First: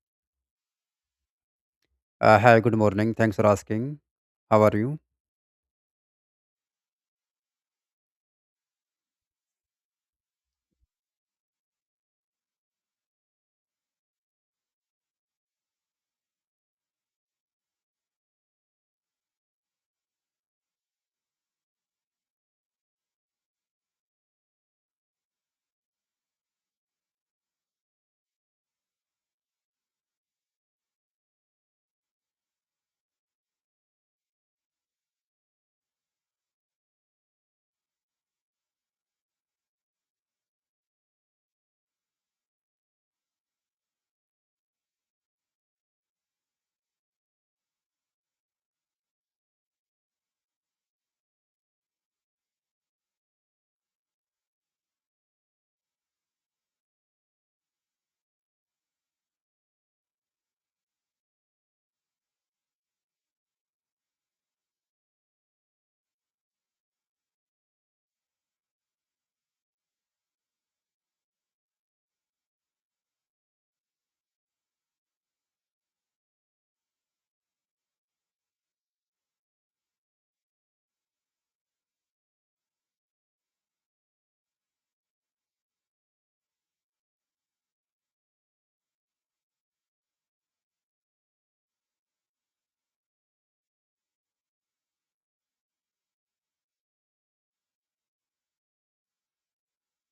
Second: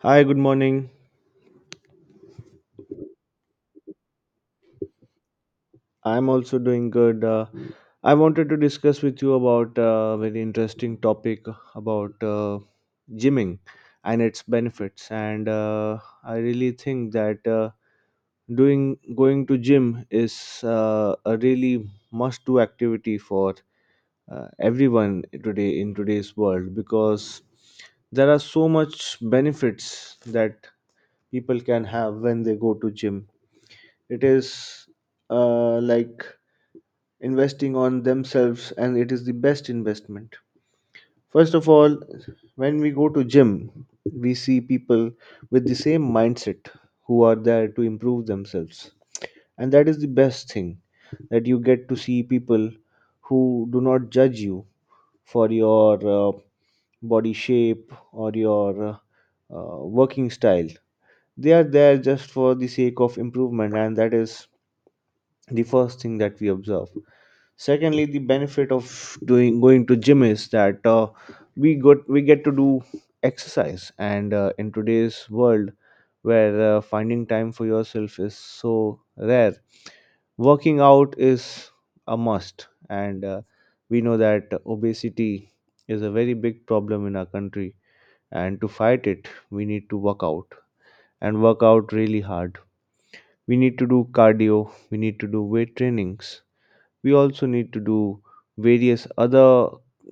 Hi, good morning. Hi, good morning. Thanks for asking. How are you? I'm also doing good. I wanted to discuss with you about a very interesting topic about gymming and its benefits. And I really think that doing going to gym is a really must-do activity for everyone today in today's world, because there are so much benefits that people can have when they go to gym. It is like investing on themselves, and it is the best investment. First of all, when we go to gym, we see people with the same mindset, who are there to improve themselves, and that is the best thing, that you get to see people who do not judge you for your body shape or your working style. They are there just for the sake of improvement, and that is the first thing that we observe. Secondly, the benefit of doing going to gym is that we get to do exercise, and in today's world, where finding time for yourself is so rare, working out is a must. And we know that obesity is a very big problem in our country, and to fight it we need to work out, and work out really hard. We need to do cardio, we need to do weight trainings, we also need to do various other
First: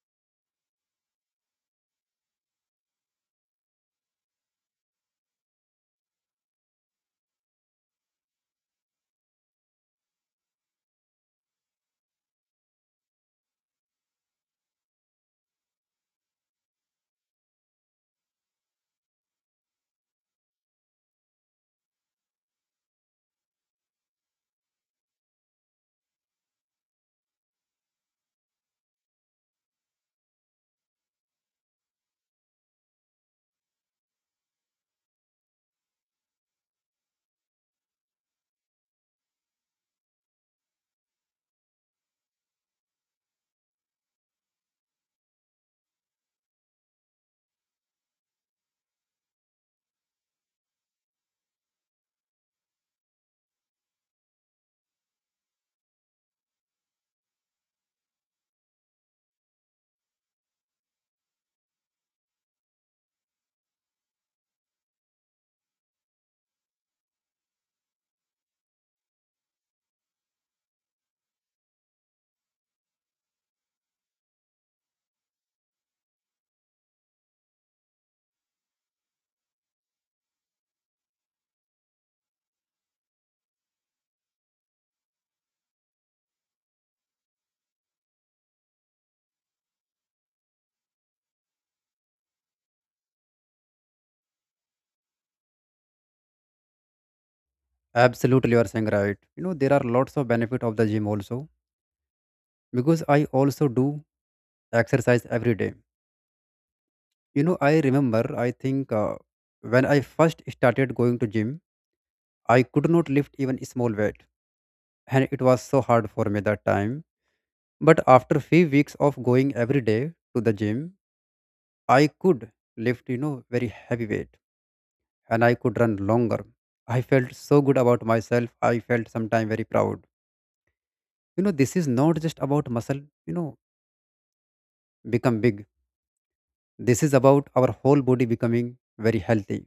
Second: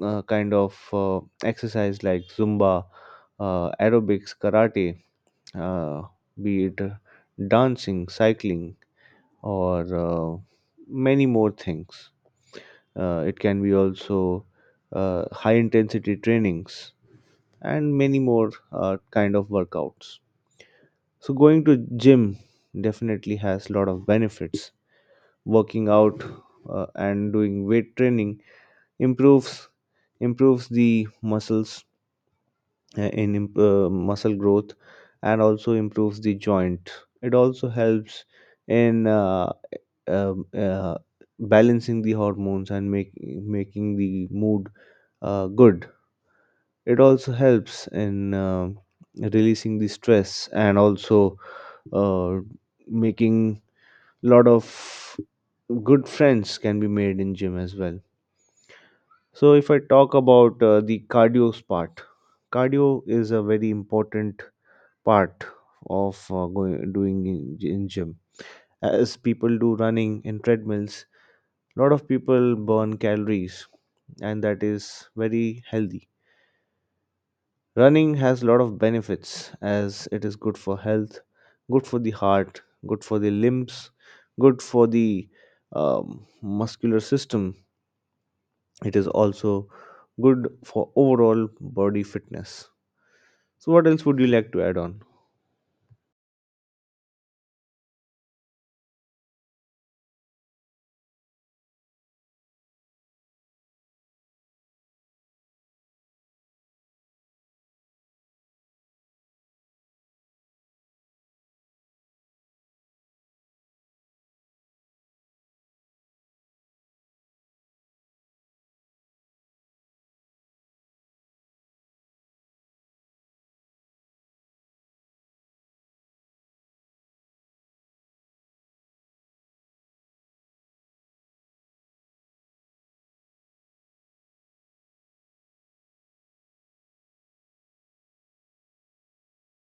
kind of exercise, like zumba, aerobics, karate, uh, be it dancing, cycling, or uh, many more things. Uh, it can be also high intensity trainings and many more kind of workouts. So going to gym definitely has lot of benefits. Working out and doing weight training improves improves the muscles, muscle growth, and also improves the joint. It also helps in um, uh, balancing the hormones and making the mood good. It also helps in releasing the stress, and also uh, making lot of good friends can be made in gym as well. So, if I talk about the cardio part, cardio is a very important part of doing in gym. As people do running in treadmills, a lot of people burn calories, and that is very healthy. Running has a lot of benefits, as it is good for health, good for the heart, good for the limbs, good for the muscular system. It is also good for overall body fitness. So, what else would you like to add on? Absolutely, you are saying right. You know, there are lots of benefit of the gym also because I also do exercise every day. You know, I remember, I think when I first started going to gym, I could not lift even a small weight and it was so hard for me that time. But after few weeks of going every day to the gym, I could lift, you know, very heavy weight and I could run longer. I felt so good about myself. I felt sometime very proud. You know, this is not just about muscle, you know, become big. This is about our whole body becoming very healthy.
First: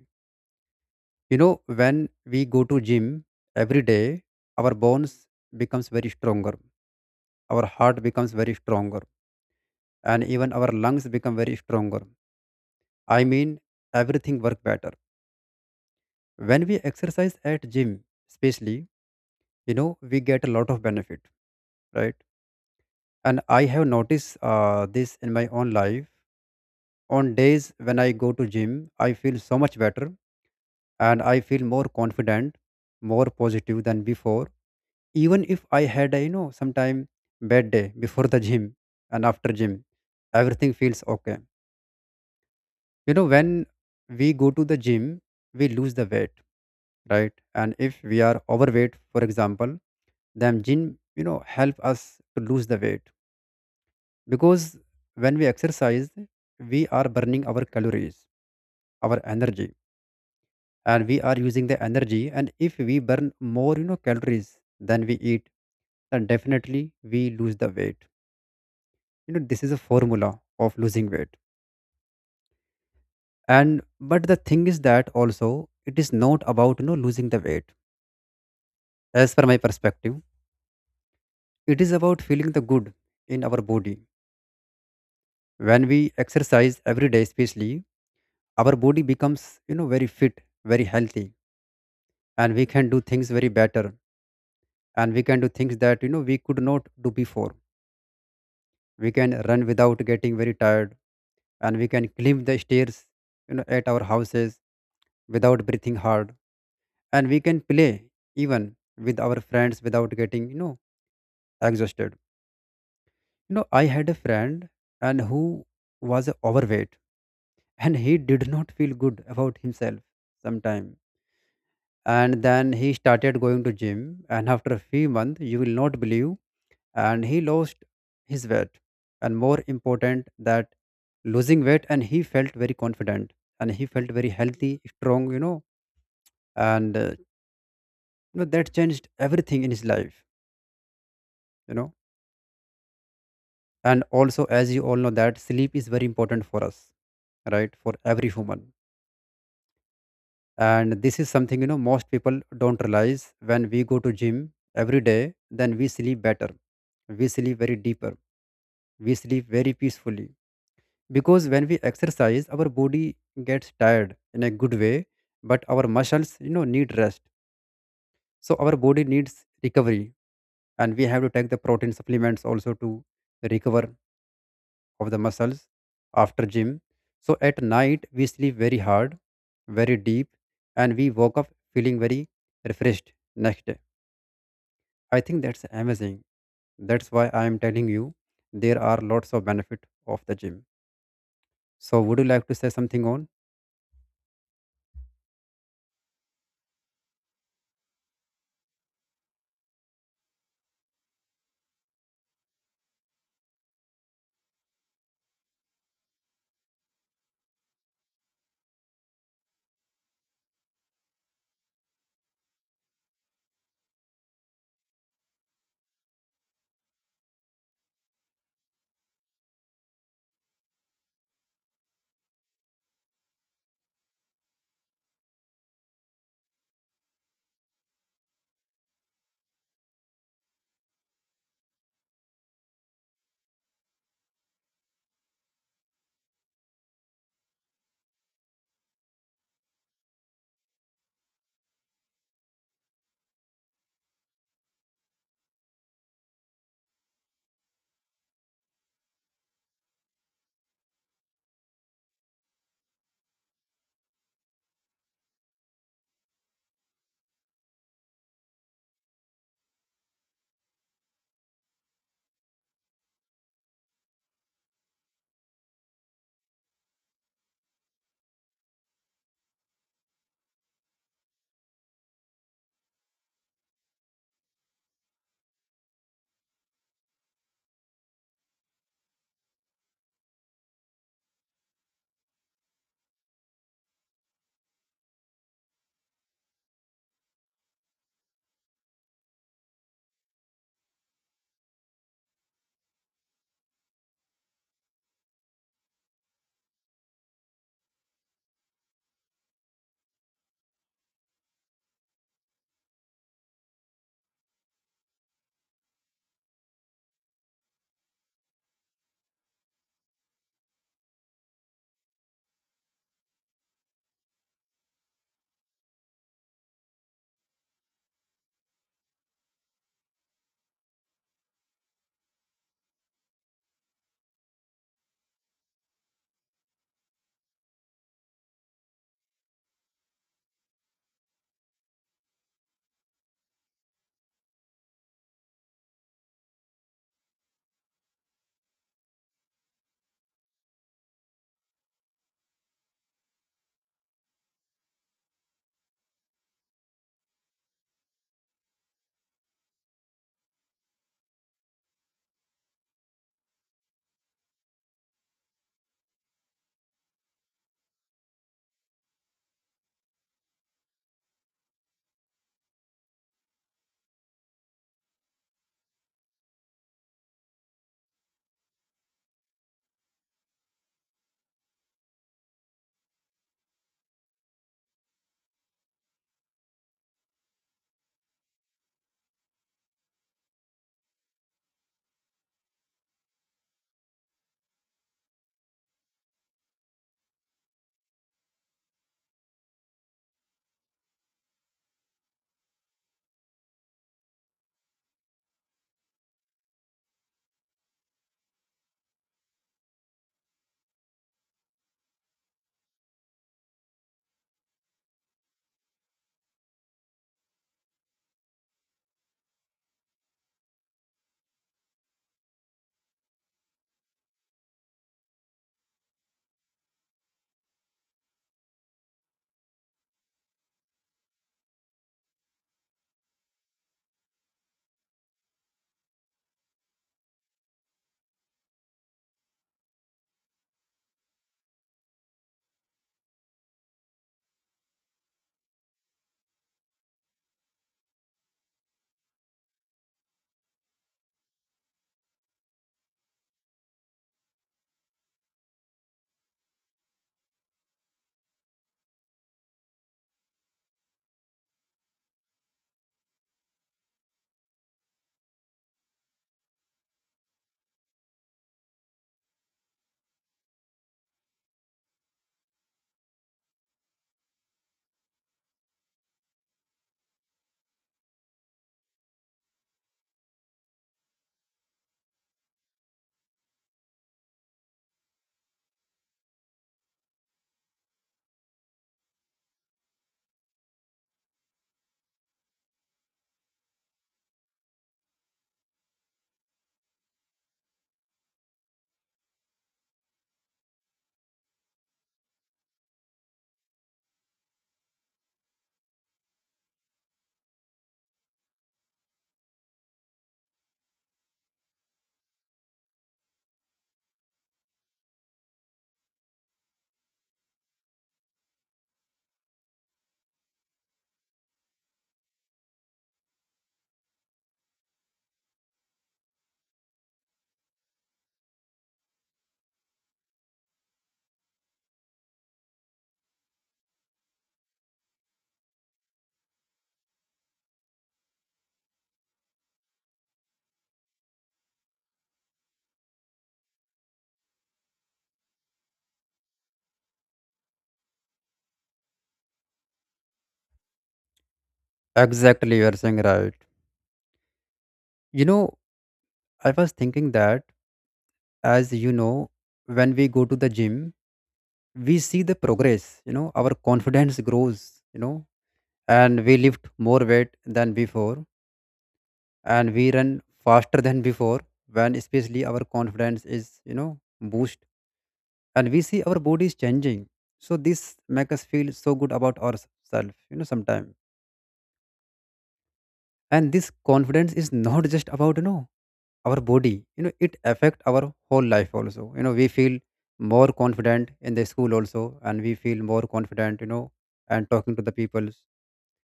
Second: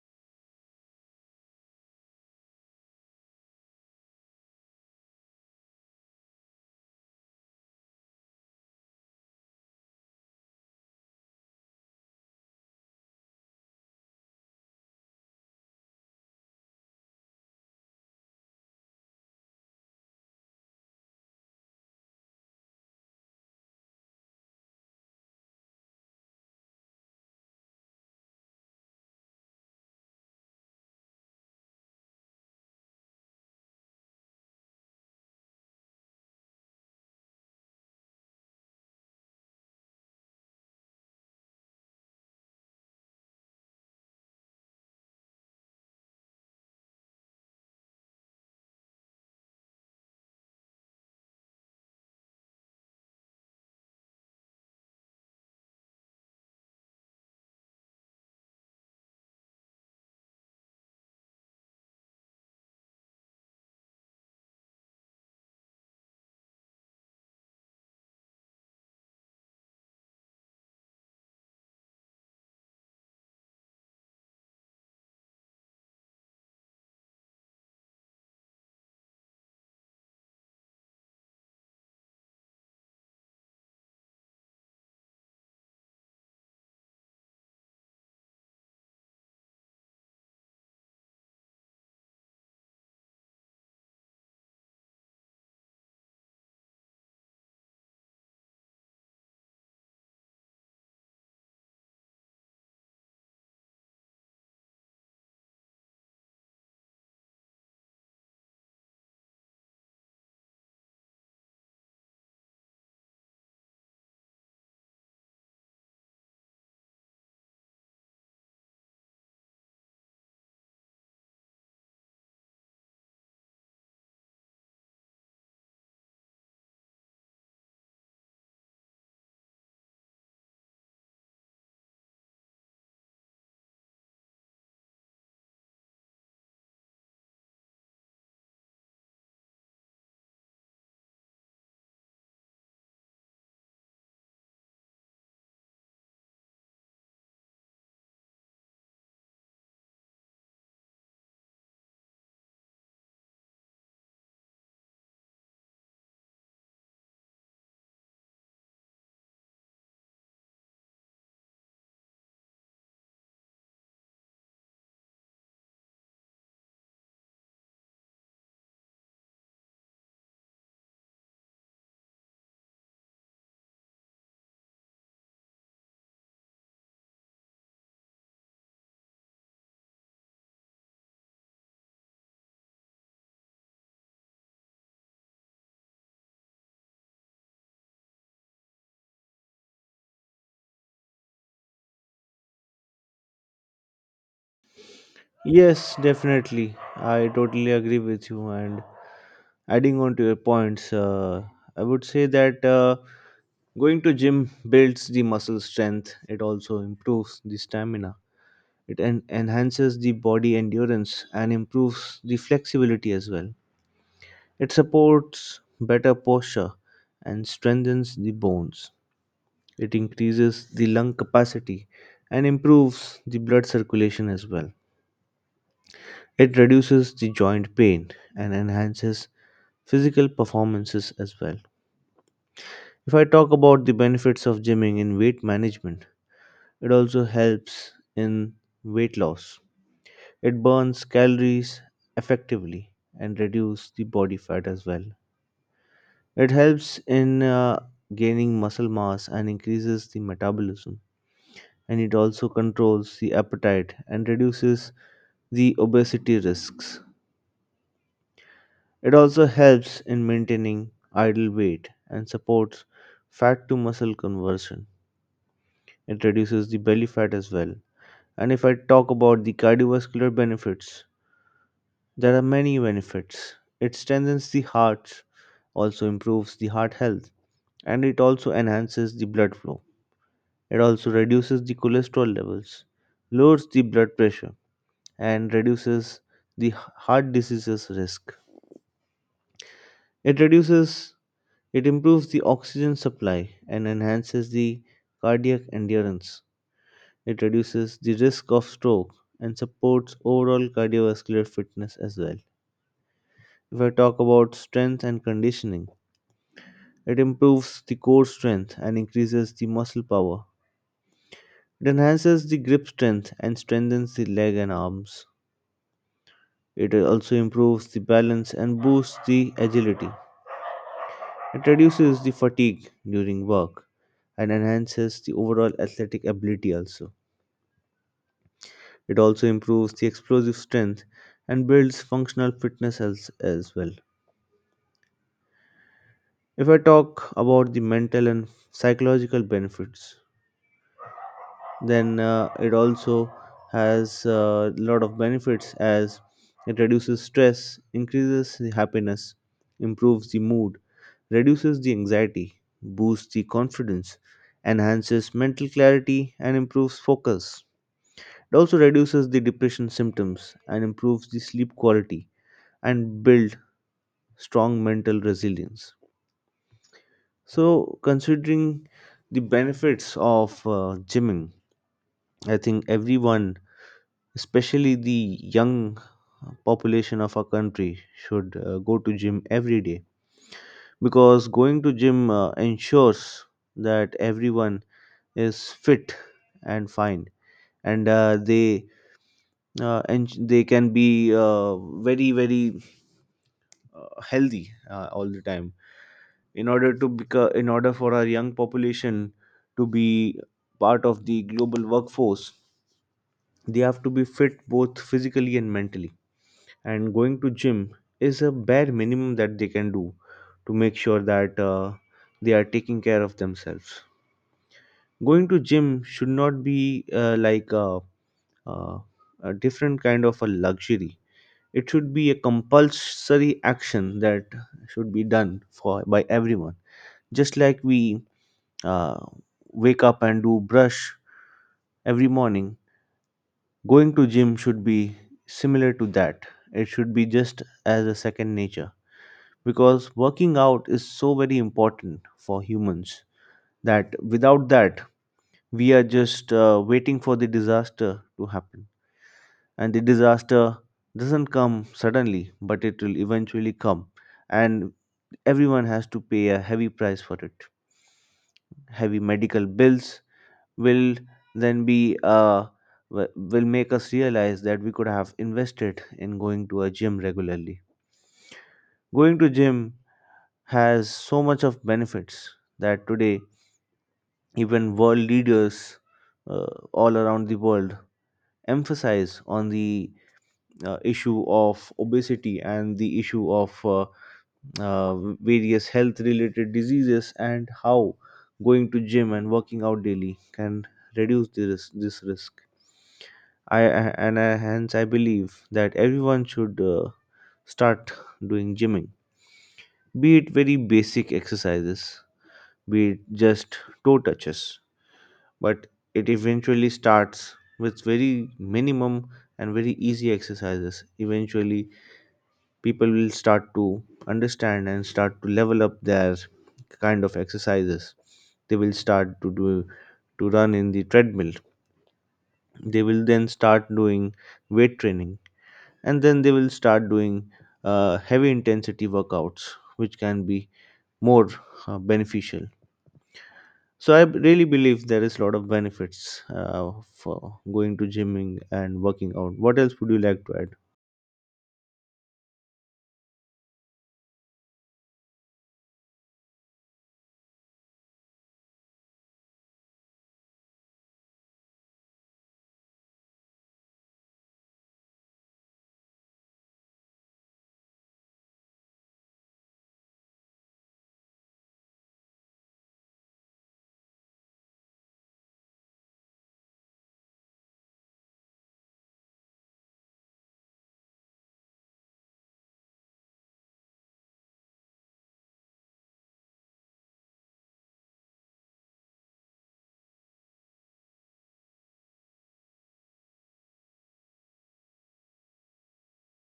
You know, when we go to gym every day, our bones becomes very stronger, our heart becomes very stronger, and even our lungs become very stronger. I mean, everything work better when we exercise at gym. Especially, you know, we get a lot of benefit, right? And I have noticed this in my own life. On days when I go to gym, I feel so much better, and I feel more confident, more positive than before. Even if I had a, you know, sometime bad day before the gym, and after gym everything feels okay. You know, when we go to the gym, we lose the weight, right? And if we are overweight, for example, then gym, you know, help us to lose the weight. Because when we exercise, we are burning our calories, our energy, and we are using the energy, and if we burn more, you know, calories than we eat, then definitely we lose the weight. You know, this is a formula of losing weight. And but the thing is that also it is not about, you know, losing the weight. As per my perspective, it is about feeling the good in our body. When we exercise every day, especially, our body becomes, you know, very fit, very healthy, and we can do things very better, and we can do things that, you know, we could not do before. We can run without getting very tired, and we can climb the stairs, you know, at our houses, without breathing hard. And we can play, even with our friends, without getting, you know, exhausted. You know, I had a friend and who was overweight and he did not feel good about himself sometime. And then he started going to gym, and after a few months, you will not believe, and he lost his weight. And more important that losing weight, and he felt very confident, and he felt very healthy, strong, you know. and uh, that changed everything in his life, you know. And also, as you all know, that sleep is very important for us, right? For every human. And this is something, you know, most people don't realize. When we go to gym every day, then we sleep better, we sleep very deeper, we sleep very peacefully. Because when we exercise, our body gets tired in a good way, but our muscles, you know, need rest. So our body needs recovery, and we have to take the protein supplements also to recover of the muscles after gym. So at night, we sleep very hard, very deep, and we woke up feeling very refreshed next day. I think that's amazing. That's why I am telling you, there are lots of benefit of the gym. So would you like to say something on? Yes, definitely. I totally agree with you. And adding on to your points, I would say that going to gym builds the muscle strength. It also improves the stamina. It enhances the body endurance and improves the flexibility as well. It supports better posture and strengthens the bones. It increases the lung capacity and improves the blood circulation as well. It reduces the joint pain and enhances physical performances as well. If I talk about the benefits of gymming in weight management, it also helps in weight loss. It burns calories effectively and reduces the body fat as well. It helps in gaining muscle mass and increases the metabolism. And it also controls the appetite and reduces the obesity risks. It also helps in maintaining ideal weight and supports fat to muscle conversion. It reduces the belly fat as well. And if I talk about the cardiovascular benefits, there are many benefits. It strengthens the heart, also improves the heart health, and it also enhances the blood flow. It also reduces the cholesterol levels, lowers the blood pressure, and reduces the heart diseases risk. It reduces It improves the oxygen supply and enhances the cardiac endurance. It reduces the risk of stroke and supports overall cardiovascular fitness as well. If I talk about strength and conditioning, it improves the core strength and increases the muscle power. It enhances the grip strength and strengthens the leg and arms. It also improves the balance and boosts the agility. It reduces the fatigue during work and enhances the overall athletic ability also. It also improves the explosive strength and builds functional fitness as well. If I talk about the mental and psychological benefits, then it also has a lot of benefits, as it reduces stress, increases the happiness, improves the mood, reduces the anxiety, boosts the confidence, enhances mental clarity, and improves focus. It also reduces the depression symptoms and improves the sleep quality, and builds strong mental resilience. So, considering the benefits of gymming, I think everyone, especially the young population of our country, should go to gym every day, because going to gym ensures that everyone is fit and fine, and they and they can be very very healthy all the time. In order to in order for our young population to be part of the global workforce, they have to be fit both physically and mentally, and going to gym is a bare minimum that they can do to make sure that they are taking care of themselves. Going to gym should not be like a, a different kind of a luxury, it should be a compulsory action that should be done for by everyone. Just like we uh, wake up and do brush every morning, going to gym should be similar to that. It should be just as a second nature, because working out is so very important for humans, that without that we are just waiting for the disaster to happen, and the disaster doesn't come suddenly, but it will eventually come, and everyone has to pay a heavy price for it. Heavy medical bills will then be will make us realize that we could have invested in going to a gym regularly. Going to gym has so much of benefits, that today even world leaders uh, all around the world emphasize on the issue of obesity, and the issue of uh, various health related diseases, and how going to gym and working out daily can reduce this risk. I And hence I believe that everyone should start doing gymming, be it very basic exercises, be it just toe touches, but it eventually starts with very minimum and very easy exercises. Eventually, people will start to understand and start to level up their kind of exercises. They will start to do, to run in the treadmill. They will then start doing weight training, and then they will start doing heavy intensity workouts, which can be more beneficial. So I really believe there is a lot of benefits uh, for going to gymming and working out. What else would you like to Exactly, you are saying right. You know, I was thinking that, as you know, when we go to the gym, we see the progress, you know, our confidence grows, you know, and we lift more weight than before, and we run faster than before, when especially our confidence is, you know, boost, and we see our body is changing. So this make us feel so good about ourselves, you know, sometimes. And this confidence is not just about, you know, our body. You know, it affect our whole life also. You know, we feel more confident in the school also, and we feel more confident, you know, and talking to the peoples,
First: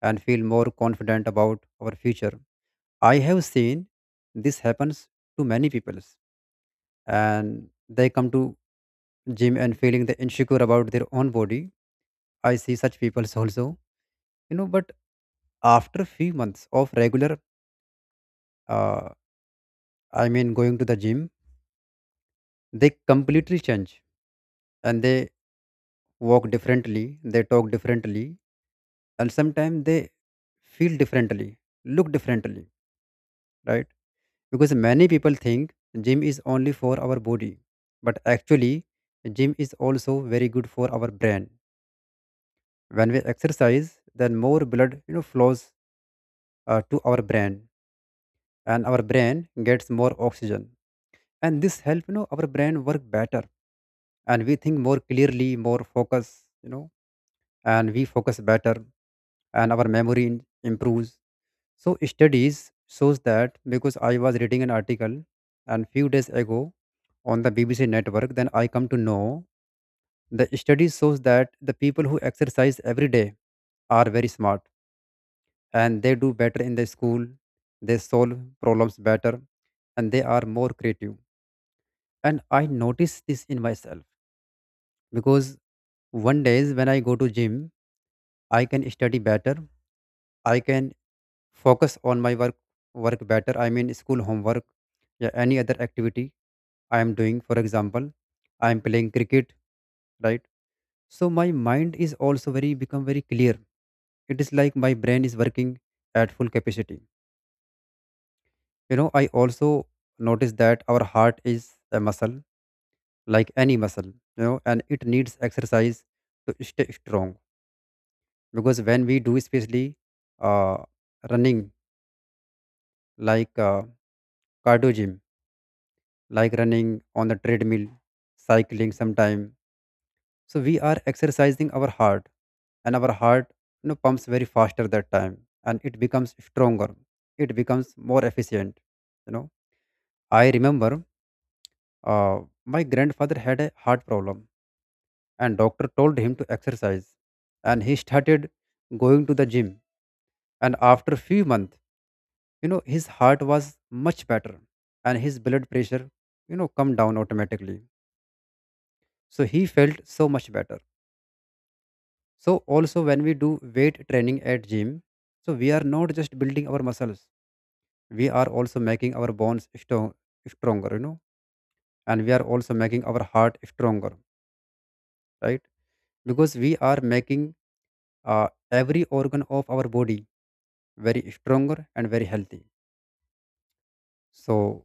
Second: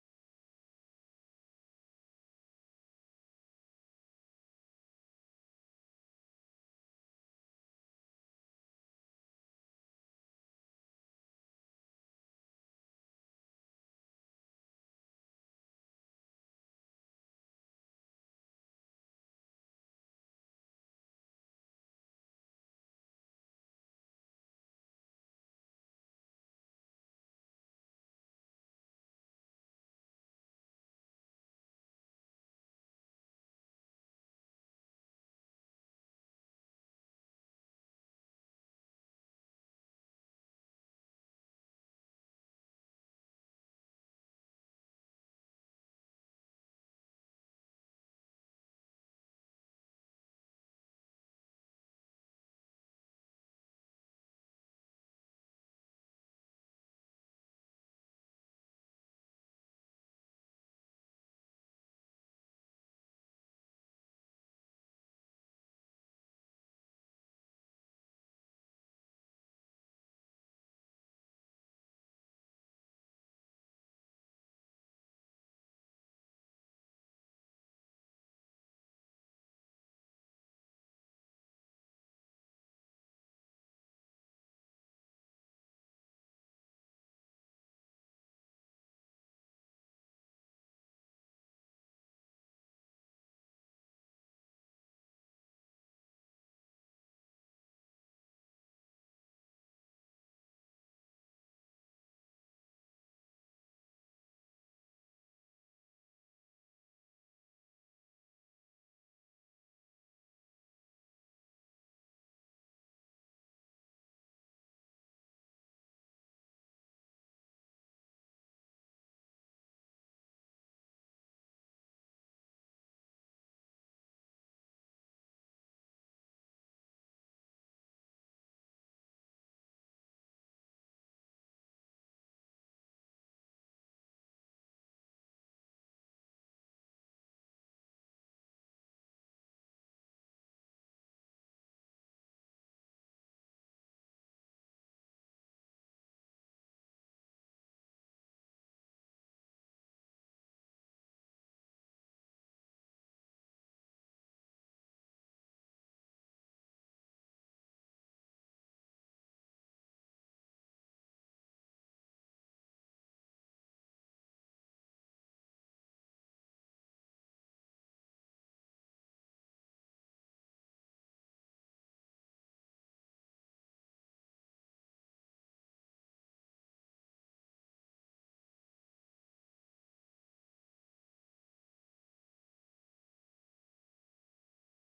and feel more confident about our future. I have seen this happens to many peoples. And they come to gym and feeling the insecure about their own body. I see such peoples also, you know. But after few months of regular, uh, I mean, going to the gym, they completely change. And they walk differently, they talk differently, and sometimes they feel differently, look differently, right? Because many people think gym is only for our body, but actually, gym is also very good for our brain. When we exercise, then more blood, you know, flows to our brain, and our brain gets more oxygen, and this help, you know, our brain work better, and we think more clearly, more focus, you know, and we focus better, and our memory improves. So studies shows that, because I was reading an article and few days ago on the BBC network, then I come to know the study shows that the people who exercise every day are very smart and they do better in the school, they solve problems better, and they are more creative. And I notice this in myself because one days when I go to gym, I can study better, I can focus on my work better. I mean school homework, yeah, any other activity I am doing. For example, I am playing cricket, right? So my mind is also very become very clear. It is like my brain is working at full capacity. You know, I also notice that our heart is a muscle, like any muscle, you know, and it needs exercise to stay strong. Because when we do especially uh, running, like cardio gym, like running on the treadmill, cycling sometime. So we are exercising our heart, and our heart, you know, pumps very faster that time, and it becomes stronger. It becomes more efficient. You know, I remember uh, my grandfather had a heart problem, and doctor told him to exercise, and he started going to the gym, and after few months, you know, his heart was much better, and his blood pressure, you know, come down automatically. So he felt so much better. So also when we do weight training at gym, so we are not just building our muscles, we are also making our bones strong, stronger, you know. And we are also making our heart stronger, right? Because we are making every organ of our body very stronger and very healthy. So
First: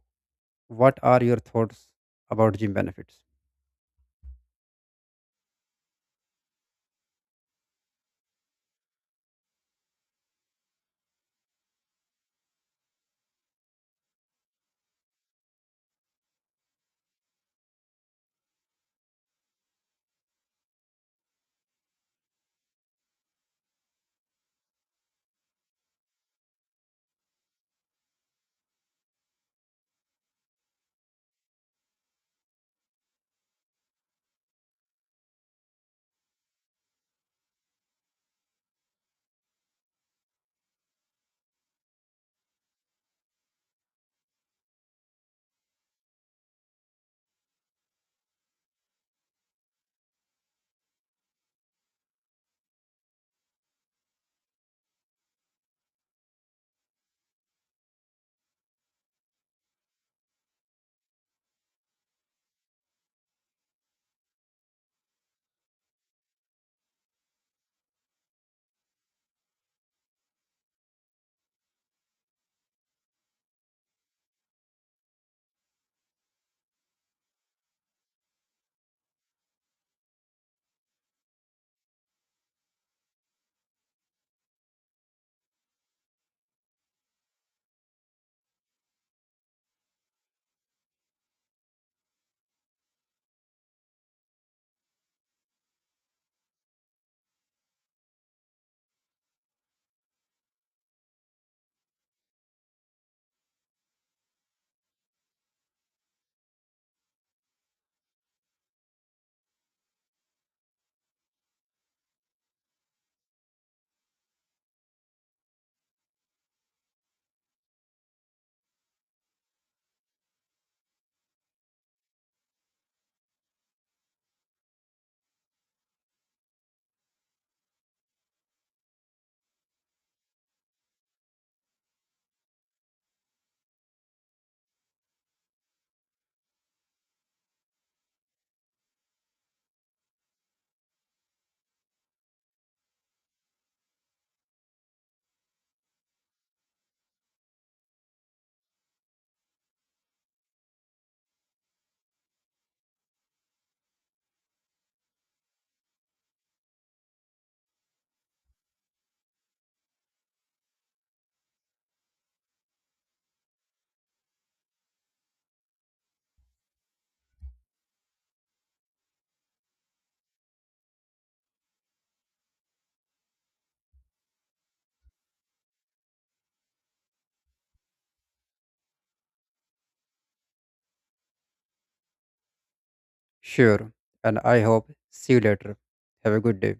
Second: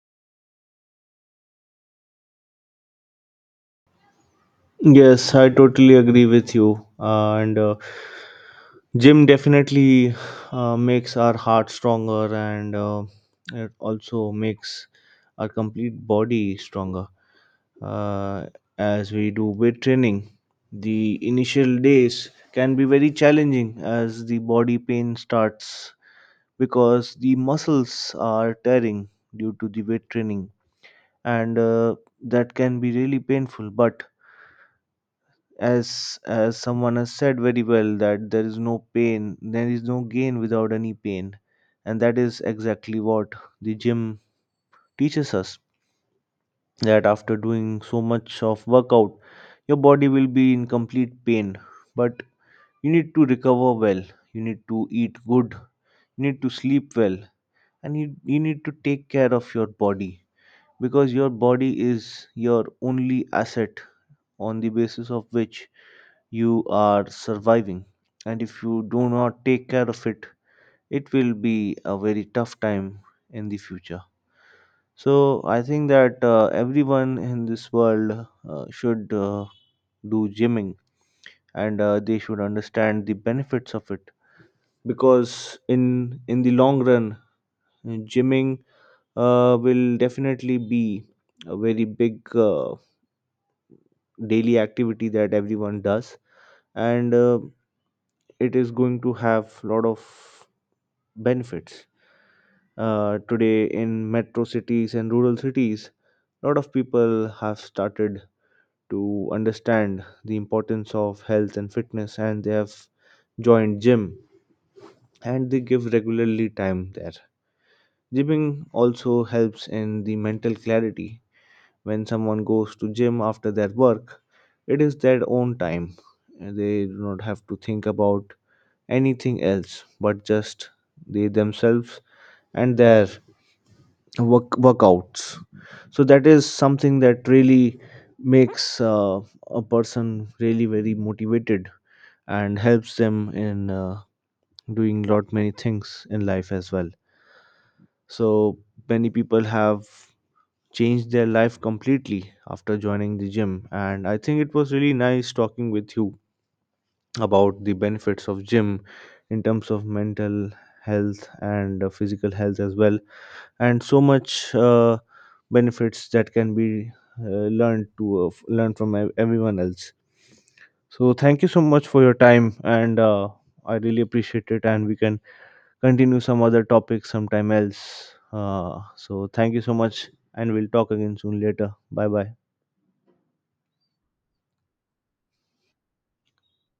what are your thoughts about gym benefits? add? Yes, I totally agree with you. And Gym definitely makes our heart stronger, and it also makes our complete body stronger. uh, as we do weight training, the initial days can be very challenging, as the body pain starts, because the muscles are tearing due to the weight training. And that can be really painful, but as someone has said very well, that there is no pain, there is no gain without any pain. And that is exactly what the gym teaches us, that after doing so much of workout your body will be in complete pain, but you need to recover well, you need to eat good, you need to sleep well, and you need to take care of your body, because your body is your only asset, on the basis of which you are surviving, and if you do not take care of it, it will be a very tough time in the future. So I think that everyone in this world should do gymming, and they should understand the benefits of it, because in the long run, gymming will definitely be a very big daily activity that everyone does. And it is going to have lot of benefits. Today, in metro cities and rural cities, lot of people have started to understand the importance of health and fitness, and they have joined gym, and they give regularly time there. Gymming also helps in the mental clarity. When someone goes to gym after their work, it is their own time, and they do not have to think about anything else but just they themselves and their workouts. So that is something that really makes a person really very motivated, and helps them in doing lot many things in life as well. So many people have changed their life completely after joining the gym, and I think it was really nice talking with you about the benefits of gym in terms of mental health and physical health as well, and so much benefits that can be learn from everyone else. So thank you so much for your time, and I really appreciate it, and we can continue some other topics sometime else. So thank you so much, and we'll talk again soon later. Bye bye. Sure. And I hope see you later. Have a good day.